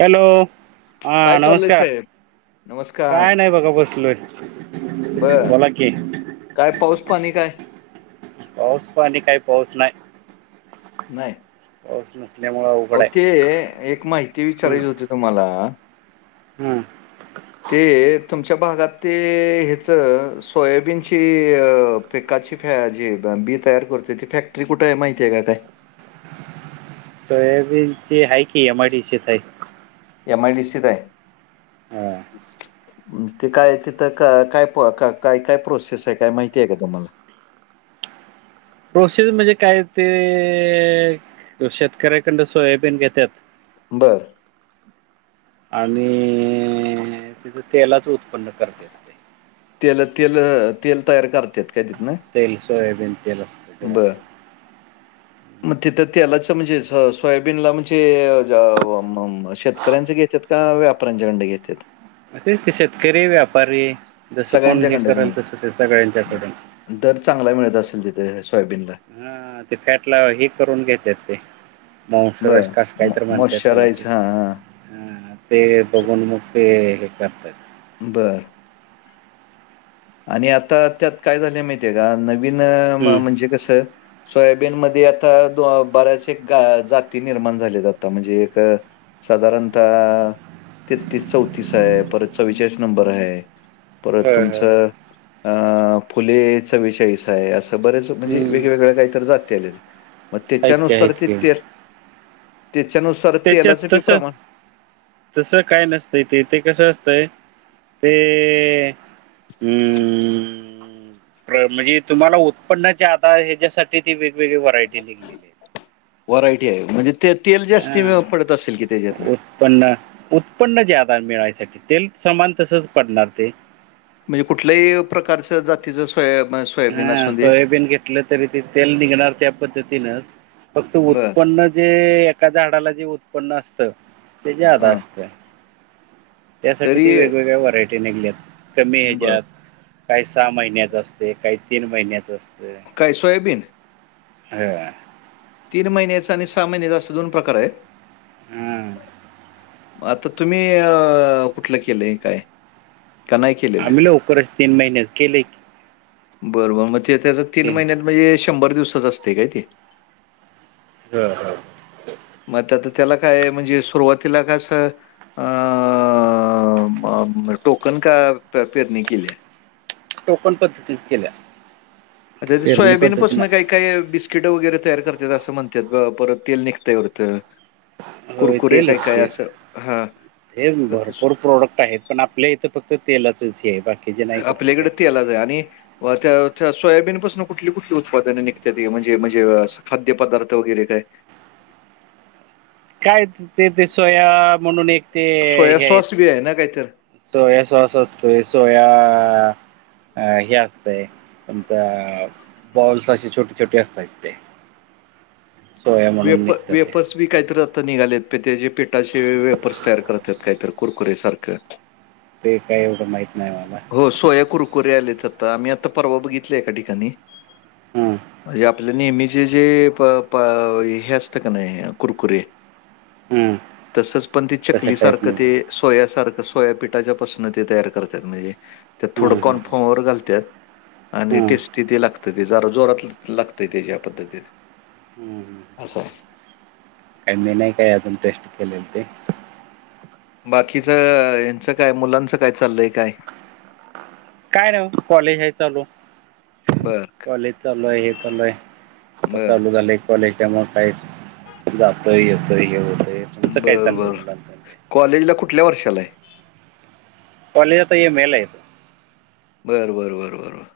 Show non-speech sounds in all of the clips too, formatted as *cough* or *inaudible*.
Hello, हा काय चाललंय नमस्कार. साहेब नमस्कार काय नाही बघा बसलोय. बर बोला की. काय पाऊस पाणी काय पाऊस पानी काय? पाऊस नाहीच. नाही. पाऊस नाही. आओ ते अ एक माहिती विचारायची होती तुम्हाला. हुं. *inaudible* ते अ तुमच्या भागात ते हेच सोयाबीनची अ पीकाची फॅ जे बी तयार करतोय ती फॅक्टरी कुठे आहे माहितीय काय? सोयाबीन ची हाय की, एम आय डी सी त हाय. एम आय डी सी त हाय. हा ते काय तिथं काय काय काय प्रोसेस हाय, काय माहिती आहे का तुम्हाला? प्रोसेस म्हणजे काय ते अ शेतकऱ्याकडन सोयाबीन घेत्यात बरं. आणि अ अ तिथ तेलाच उत्पन्न करत्यात. तेलअ, तेलअ, तेल तयार करत्यात काय तिथन? तेल, सोयाबीन तेल असत. बर. मग तिथं तेलाच म्हणजे अ सोयाबीनला म्हणजे अ अ म शेतकऱ्यांच घेत्यात का व्यापऱ्यांच्याकडन घेत्यात? तेच ते शेतकरी, व्यापारी जसं कोण हे सगळ्यांच्याकडनंच करेल, म्हणजे? तसं ते सगळ्यांच्याकडून दर चांगला मिळत असेल तिथे सोयाबीनला. हा ते फॅट ला हे करून घेत्यात ते. माऊंसराज बरं. का आस मॉ काहीतर म्हणतेत त्याला मॉइश्चराइज ते हां, हां. हुं. ते स बघुन म ते हे करतात. बरं. आणि आता त्यात काय झालय माहितीये का नवीन अस हं. म्हणजे कसं सोयाबीन मध्ये आता दो बऱ्याच एक जाती निर्माण झालेत आता म्हणजे एक अ साधारणतः तेतीस, चौतीस हाय, परत चव्वेचाळीस नंबर हाय. परत होय, होय, होय. तुमचं अ फुले चवेचाळीस हाय, असं बरेच म्हणजे हं. वेगवेगळ्या काहीतर जाती आल्यात, मग आहेत की, तेच्यानुसार आहेत ते की. तेल तेच्यानुसा तेच्यात तस तसं काय नसतंय ते, ते कसं असतंय? ते उम म्हणजे तुम्हाला उत्पन्न ज्यादा हेच्यासाठि ति ती वेगवेगळी व्हरायटी निघली. व्हरायटी आहे म्हणजे ते तेल जास्त पडत असेल की त्याच्यातन पण उत्पन्न जे आधार मिळायसाठी तेल सामान तसच पडणार ते म्हणजे कुठल्याही प्रकारच जातीचं स्वय हा सोयाबीन घेतलं तरी ते तेल निघणार त्या पद्धतीनंच फक्त बरं. उत्पन्न जे एका झाडाला जे उत्पन्न असतं ते जादा हां. असतं. त्यासाठी त तरी वेगवेगळ्या व्हरायटी निघल्यात कमी बरं. ह्याच्यात काही सहा महिन्यात असते काही तीन महिन्यात असते काय सोयाबीन? हो. तीन महिन्याचा आणि सहा महिन्याचा असा दोन प्रकार आहे? हम्म. आता तुम्ही अ कुठलं केलंय काय? का नाही आम्ही लवकरच तीन महिने केले. बरोबर मग ते त्याच तीन महिन्यात म्हणजे शंभर दिवसाच असते काय ते? ह हा. मग आता त्याला काय म्हणजे सुरुवातीला काय असं अ टोकन का पेरणी केली आहे टोकन पद्धती केल्या अते पेरणी सोयाबीन पद्धती पासना नाही काय काही बिस्किट वगैरे तयार करतात असं म्हणतात परत तेल निघततं. होय तेलच ते हा ते भरपूर प्रोडक्ट आहेत पण आपल्या इथं फ़क्त तेलाच हे बाकी आपल्याकडे तेलाच आहे आणि व त्या सोयाबीन पाासून कुठली कुठली उत्पादने निघतात म्हणजे म्हणजे खाद्य पदार्थ वगैरे काय? काय ते ते सोया म्हणून एक ते सोया हे आहेत सॉस बी आहे ना काहीतर? सोया सॉस असतोय सोया हे असतय आता बॉल्स अे छोटे छोटे असतात ते. सोया म्हणून वेपर्स, निघतं ते वेपर्स बी काहीतरी आता निघालेत प त्याे पेटाचे वेपर्स तयार करत आहेत काहीतरी कुरकुरे सारखं. ते काय एवढं माहित नाही मला. हो सोया कुरकुरे आलेत आता मी आता परवा बघितले एका ठिकाणी. हम्म. म्हणजे आपल्या नेहमीचे जे हे प प हे असतं का नाही कुरकुरे हम्म तसच पण ते तशा टाईप चकलीसारखं ते निघलं सोयासारखं सोयापीठाच्या पासन ते तयार करतात म्हणजे त्यात हम्म थोडं हम्म कॉन्फर्मवर घालतात आणि हम्म टेस्ट तिथे लागते ते जरा जोरात लागतय त्याच्या पद्धतीने, हम्म हम्म असं आहे. मी नाही काय अजून टेस्ट केलेल ते. बाकीच ह्यांच्य मुलांचं काय मुलांचं काय चाललंय काय? काय नाही कॉलेज हाय चालू. बर कॉलेज चालू आहे हे चालू आहे आता बर चालू झाले. कॉलेजच्या म काही जात येतोय हे होते बर बर कॉलेजला कुठल्या वर्षाला आहे? कॉलेज आता एम ए ला आहे. बरं बरं बरं बर बर.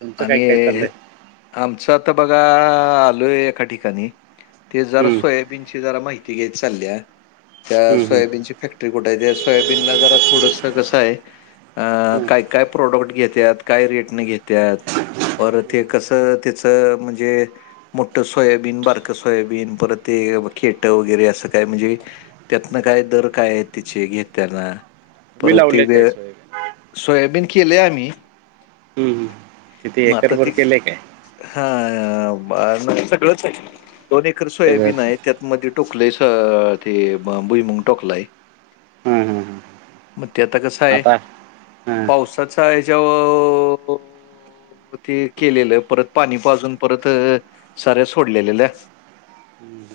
तुमचं काय आणि काय चाललंय आमचं आता बघा आलोय एका ठिकाणी ते जरा हम्म, सोयाबीनची जरा माहिती घ्याय चालल्या त्या हम्म, हम्म. सोयाबीनची. फॅक्टरी कुठे आहे त्या सोयाबीनला जरा थोडंस कसं आहे. अ हम्म. काय काय प्रोडक्ट घेत्या काय रेटने घेत. त्यात बर ते कसं त्याचं म्हणजे मोठं सोयाबीन बारकं सोयाबीन परत ते खेट वगैरे असं काय म्हणजे. त्यातनं काय दर काय आहे तिचे घेत्यांना तुम्ही परत ते लावले काय वेळ सोय सोयाबीन केले आम्ही. हम् हम. मग आता त हा नाही सगळंच आहे. दोन एकर सोयाबीन सगळंच आहे त्यातमध्ये टोकले ते बुईमंग टोकलाय. हम्म, हम्म, हम्म. मग ते आता कस आहे आता हं. पावसाचा याच्यावर हो. ते केलेलं परत पाणी पाजून परत साऱ्या सोडलेल्याल्या. हम्म.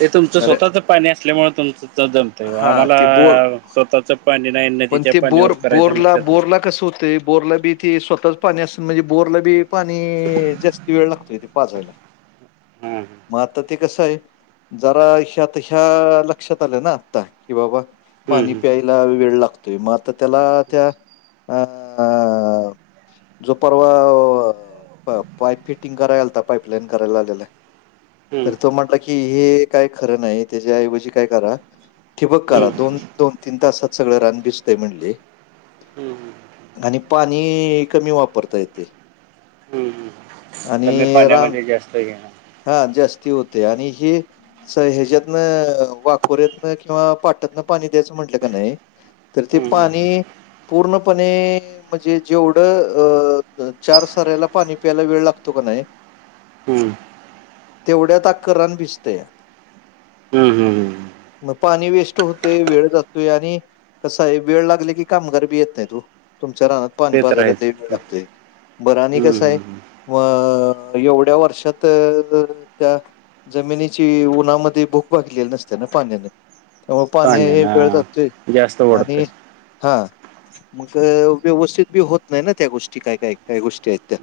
ते तुमचं स्वतःच पाणी असल्यामुळे तुमच जमत हो हां, आम्हाला ते बोर स्वतःच पाणी नाही. पण नदीच्या ते बोर पाण्यावर करायचं बोरला म्हटलं तर बोरला कसं होतंय बोरला बी. त स्वतःच पाणी असून म्हणजे बोरला बी पाणी जास्त वेळ लागतो इथे पाजयला हं, हं. मग आता ते कसं आहे. जरा ह्यात ह्या लक्षात आल्या ना आत्ता कि बाबा. पाणी हं, हं, प्यायला वेळ लागतोय मग आता त्याला त्या अं. जो परवा पाईप फिटिंग करायलाता पाईपलाईन करायला आलेला हं. तर तो म्हटला की हे काय खरं नाही त्याच्या आऐवजी काय करा. ठि बक करा हं, दोन दोन तीन तासात सगळ रान बिजतय म्हणली. हं, हं. आणि पाणी कमी वापरता येते. ह् तर मी पाण्यामध्ये जास्त घेणार. हा जास्ती होते आणि हे. स ह्याच्या्यातनं वाकोर्यातन किंवा पाटातनं पाणी द्यायचं म्हटलं का नाही. तर ते हं, हं, पाणी पूर्णपणे म्हणजे जेवढं अ चार साऱ्याला पाणी प्यायला वेळ लागतो का नाही. हम्म. तेवढ्यात अख्खा रान भिजतया हम् हम् हम. मग पाणी वेस्ट होतेय वेळ जातोय आणि कसं आहे वेळ लागले की कामगार बी येत नाही तू तुमच्या राहनात. पाणी ते तर आहेच पाजल्याला वेळ हं, लागतेय बरं आणि हं, कसं आहे हं. अ एवढ्या वर्षात तर त्या जमिनीची उन्हामध्ये भूक भागलेली नसते ना पाण्याने त्यामु पाणी हे पाण्याना वेळ जाततोय जास्त आणि ओढतय. हा. मग व्यवस्थित बी होत नाही ना त्या गोष्टी काय काय काही गोष्टी आहेत त्या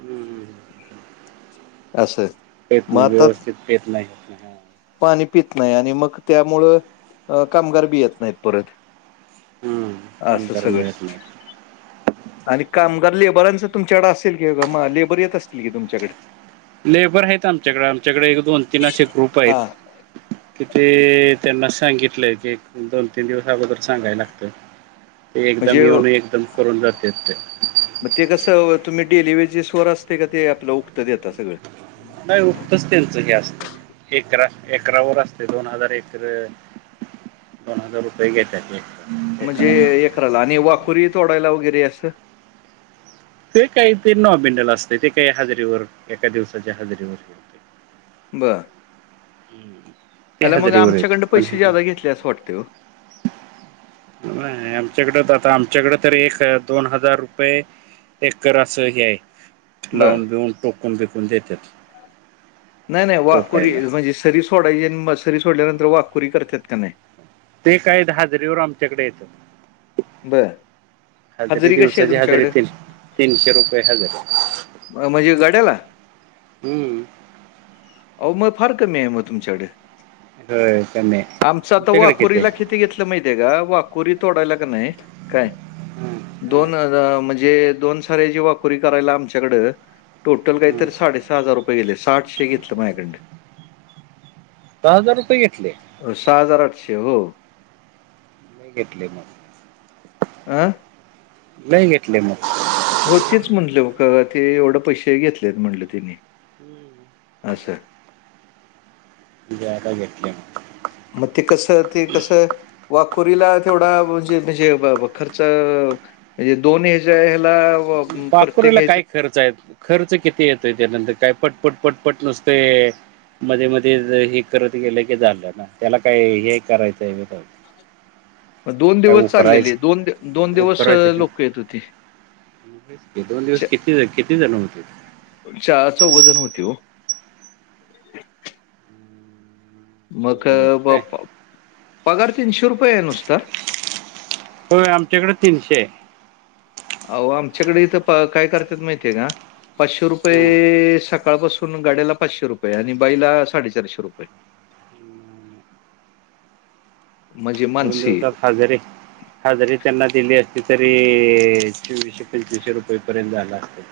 असं. पेत मग नाही आता व्यवस्थित पेत नाही होत. पाणी पित नाही आणि मग त्यामुळं कामगार बी येत नाहीत परत हम्म असं कामगार सगळं. मिळत नाही आणि कामगार लेबरांचं तुमच्याकडे असेल की ब मग लेबर येत असतील की तुमच्याकडे लेबर आहेत आमच्याकडे आमच्याकडे एक दोन तीन असे ग्रुप आहेत. हा कि ते त्यांना सांगितलंय की दोन तीन दिवस अगोदर सांगायला लागतं. *unintelligible* ते एकदम म्हणजे येऊन एकदम करून जाते ते मग ते कसं तुम्ही डेली वेजेस वर असते का ते आपलं उक्त देता सगळं? नाही उक्तच त्यांचं हे असतं. एकरा एकरा व असते दोन हजार एकर दोन हजार रुपये घेतात ते म्हणजे एकराला आणि वाकुरी तोडायला वगैरे असं? ते काहीतरी नॉमिनल असते ते काही हजेरीवर एका दिवसाच्या हजेरीवर बरं हम्म. ते अयला मग हजेरीवर येते आमच्याकडं पण हे पैसे जादा घेतले असं वाटतंय ओ. नाही आमच्याकडे आता आमच्याकडे तर एक दोन हजार रुपये एकर असं हे आहे बर लावून बिऊून टोकून बिकून देतात. नाही नाही वाघकुरी टोकायला म्हणजे सरी सोडायची सरी सोडल्यानंतर वाघखुरी करतात का नाही. ते काय हाजरीेवर आमच्याकडे येतात. बर हजरीे हजेरी कशी आहे दिवसाची तुमच्याकडे हजरीेतील तीनशे रुपये हजरी म्हणजे गड्याला हम्म आहो मग फार कमी आहे मग तुमच्याकडे होय कमी आहे आमचं आता तुमच्याकडे वाकुरीला आहे कि किती घेतलं माहितीय का वाकुरी तोडायला का नाही काय? हं, हं, दोन म्हणजे दोन सारेची वाकुरी करायला आमच्याकडं टोटल काहीत हं. साडे साडे सहा हजार रुपये गेले साठशे घेतलं माझ्याकडं न दहा हजार रुपये घेतले? सहा हजार आठशे ओ लय घेतले आं नाही घेतले मग हो तेच म्हटले हो का ते एवढं पैसे घेतलेत म्हटलं तिने हम्म. असं जादा घेतले मग मग ते कसं ते कसं वाखोरीला तेवढा म्हणजे म्हणजे खर्च म्हणजे दोन हयाच्या हेला वाखुरीला काय खर्च आहे? खर्च किती येतोय त्यानंतर काय पटपट पटपट नुसते मध्ये मध्ये हे करत गेलं की झालं ना त्याला काय हे करायचंय ब मग दोन दिवस चाललेले उकरायचं दोन दोन दिवस उकरायचं लोक येत होते. दोन दिवस किती किती जण होते? चार चौघजण होती हो मग चौघ जण काय पगार तीनशे रुपये आहे नुसता? होय आमच्याकडे तीनशे आहे. अ आमच्याकडे इथं काय करतात माहितीय का पाचशे हं रुपये साग सकाळपासून गाड्याला पाचशे रुपये आणि बाईला साडेचारशे रुपये. म्हणजे दोन मानसी दिवसात हजेरी हा जरी त्यांना दिली असती तरी चोवीशे पंचवीसशे रुपये पर्यंत झाला असतं.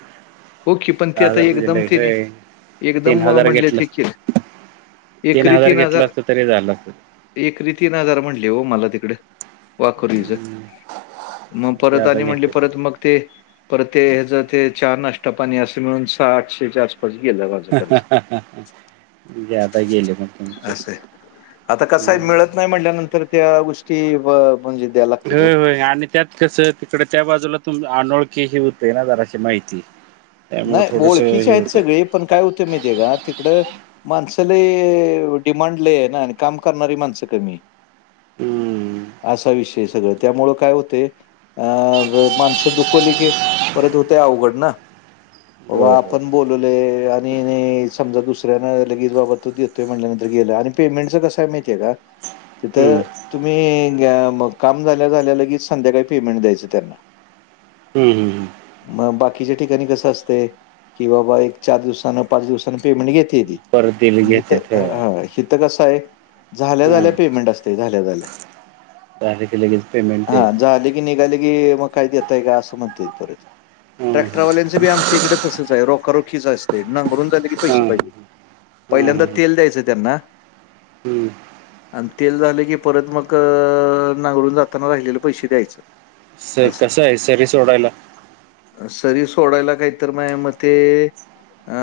हो की पण ती सहा आता हजार म्हणजे एकदम लई तिने हो तीन एकदम अ, हजार म्हणले घेतलं ते की असं. तीन हजार घेतला असतं तरी झालं असतं. एकरी तीन हाजार म्हणले हो मला तिकड वाकुरीचं हम्म मग परत ज्यादा आणि म्हणले घेतात परत मग ते परत ते ह्याच ते चहा नाश नाष्टा पाणी असे मिळून सहा आठशेच्या आसपास गेला माझा खर्च ज्यादा गेले मग तुमचे असं आता कस आहे हम्म मिळत. नाही म्हणल्यानंतर त्या गोष्टीवर होय होय आणि त्यात कसं तिकडं त्या बाजूला तुम अनोळखी ह होते ना जराशी माहिती नाही त्यामुळे थोडस ओळखीचे हे आहेत होते सगळे पण काय होते माहिती ये का तिकडं माणसाला डिमांड ल आहे ना आणि काम करणारी माणसं कमी हम्म असा विषय सगळं त्यामुळं काय होतेय. अ माणसं दुखवली की परत होते अवघड ना बाबा होय होय आपण बोलवले आणि समजा दुसऱ्याने लगेच बाबा तो देत. ते म्हटल्यानंतर गेलं आणि पेमेंटच कसंय माहितीय का तिथं हम्म तुम्ही मग काम झाल्या झाल्या लगेच संध्याकाळी पेमेंट द्यायचं त्यांना हम् हम् ह मग बाकीच्या ठिकाणी कसं असते की बाबा एक चार दिवसान पाच दिवसान पेमेंट घेते ती परत दिले घेतेत इथं होय ह इथं कसं आहे झाल्या हम्म झाल्या पेमेंट असत झाल्या झाल्या. झाल्या की लगेच पेमेंट द्यायचं. निघाल्या की मग काय देतात का असं म्हणतात परत हम्म ट्रॅक्टरवालाच तसं बी आमच्या इकडे तसंच आहे रोख रोखीच असते नांगरून झाले की पैसे हम्म पाहिजे. हम्म पहिल्यांदा तेल द्यायचं त्यांना हम्म आणि तेल झाले की परत मग नांगळून जाताना राहिलेले पैसे द्यायचं. स असं. कसं आहे सरी सोडायला सरी सोडायला काही तर माझ्या मते अ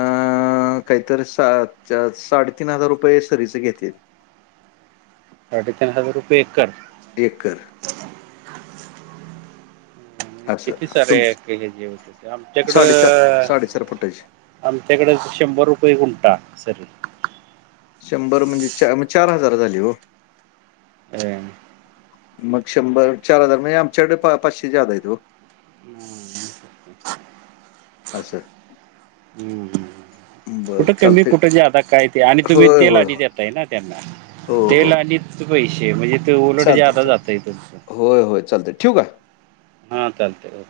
काहीतरी सातच्या साडेतीन हजार रुपये सरीच घेतील. साडे तीन हजार रुपये एकर एकर असं. किती तुम सारया एका हे जे होते ते साडेचार, आमच्याकडं फुटाची. आमच्याकडे शंभर रुपये गुणटा सरी शंभर म्हणजे चा चार हजार झाली हो ह मग शंभर चार हजार म्हणजे आमच्याकडे पा पाचशे जादा आहे ओ हम्म असंच. असं बरं कुठं कमी चालतंय. कुठे जादा काय ते आणि तुम्ही होय, तेल होय, आणि होय. देताय ना त्यांना हो, तेल हो. आणि पैसे म्हणजे ते उलट चालतंय, जादा चालतंय. जातय तुमचं होय, होय. चालतंय. ठेवू का? हा चालतंय ओ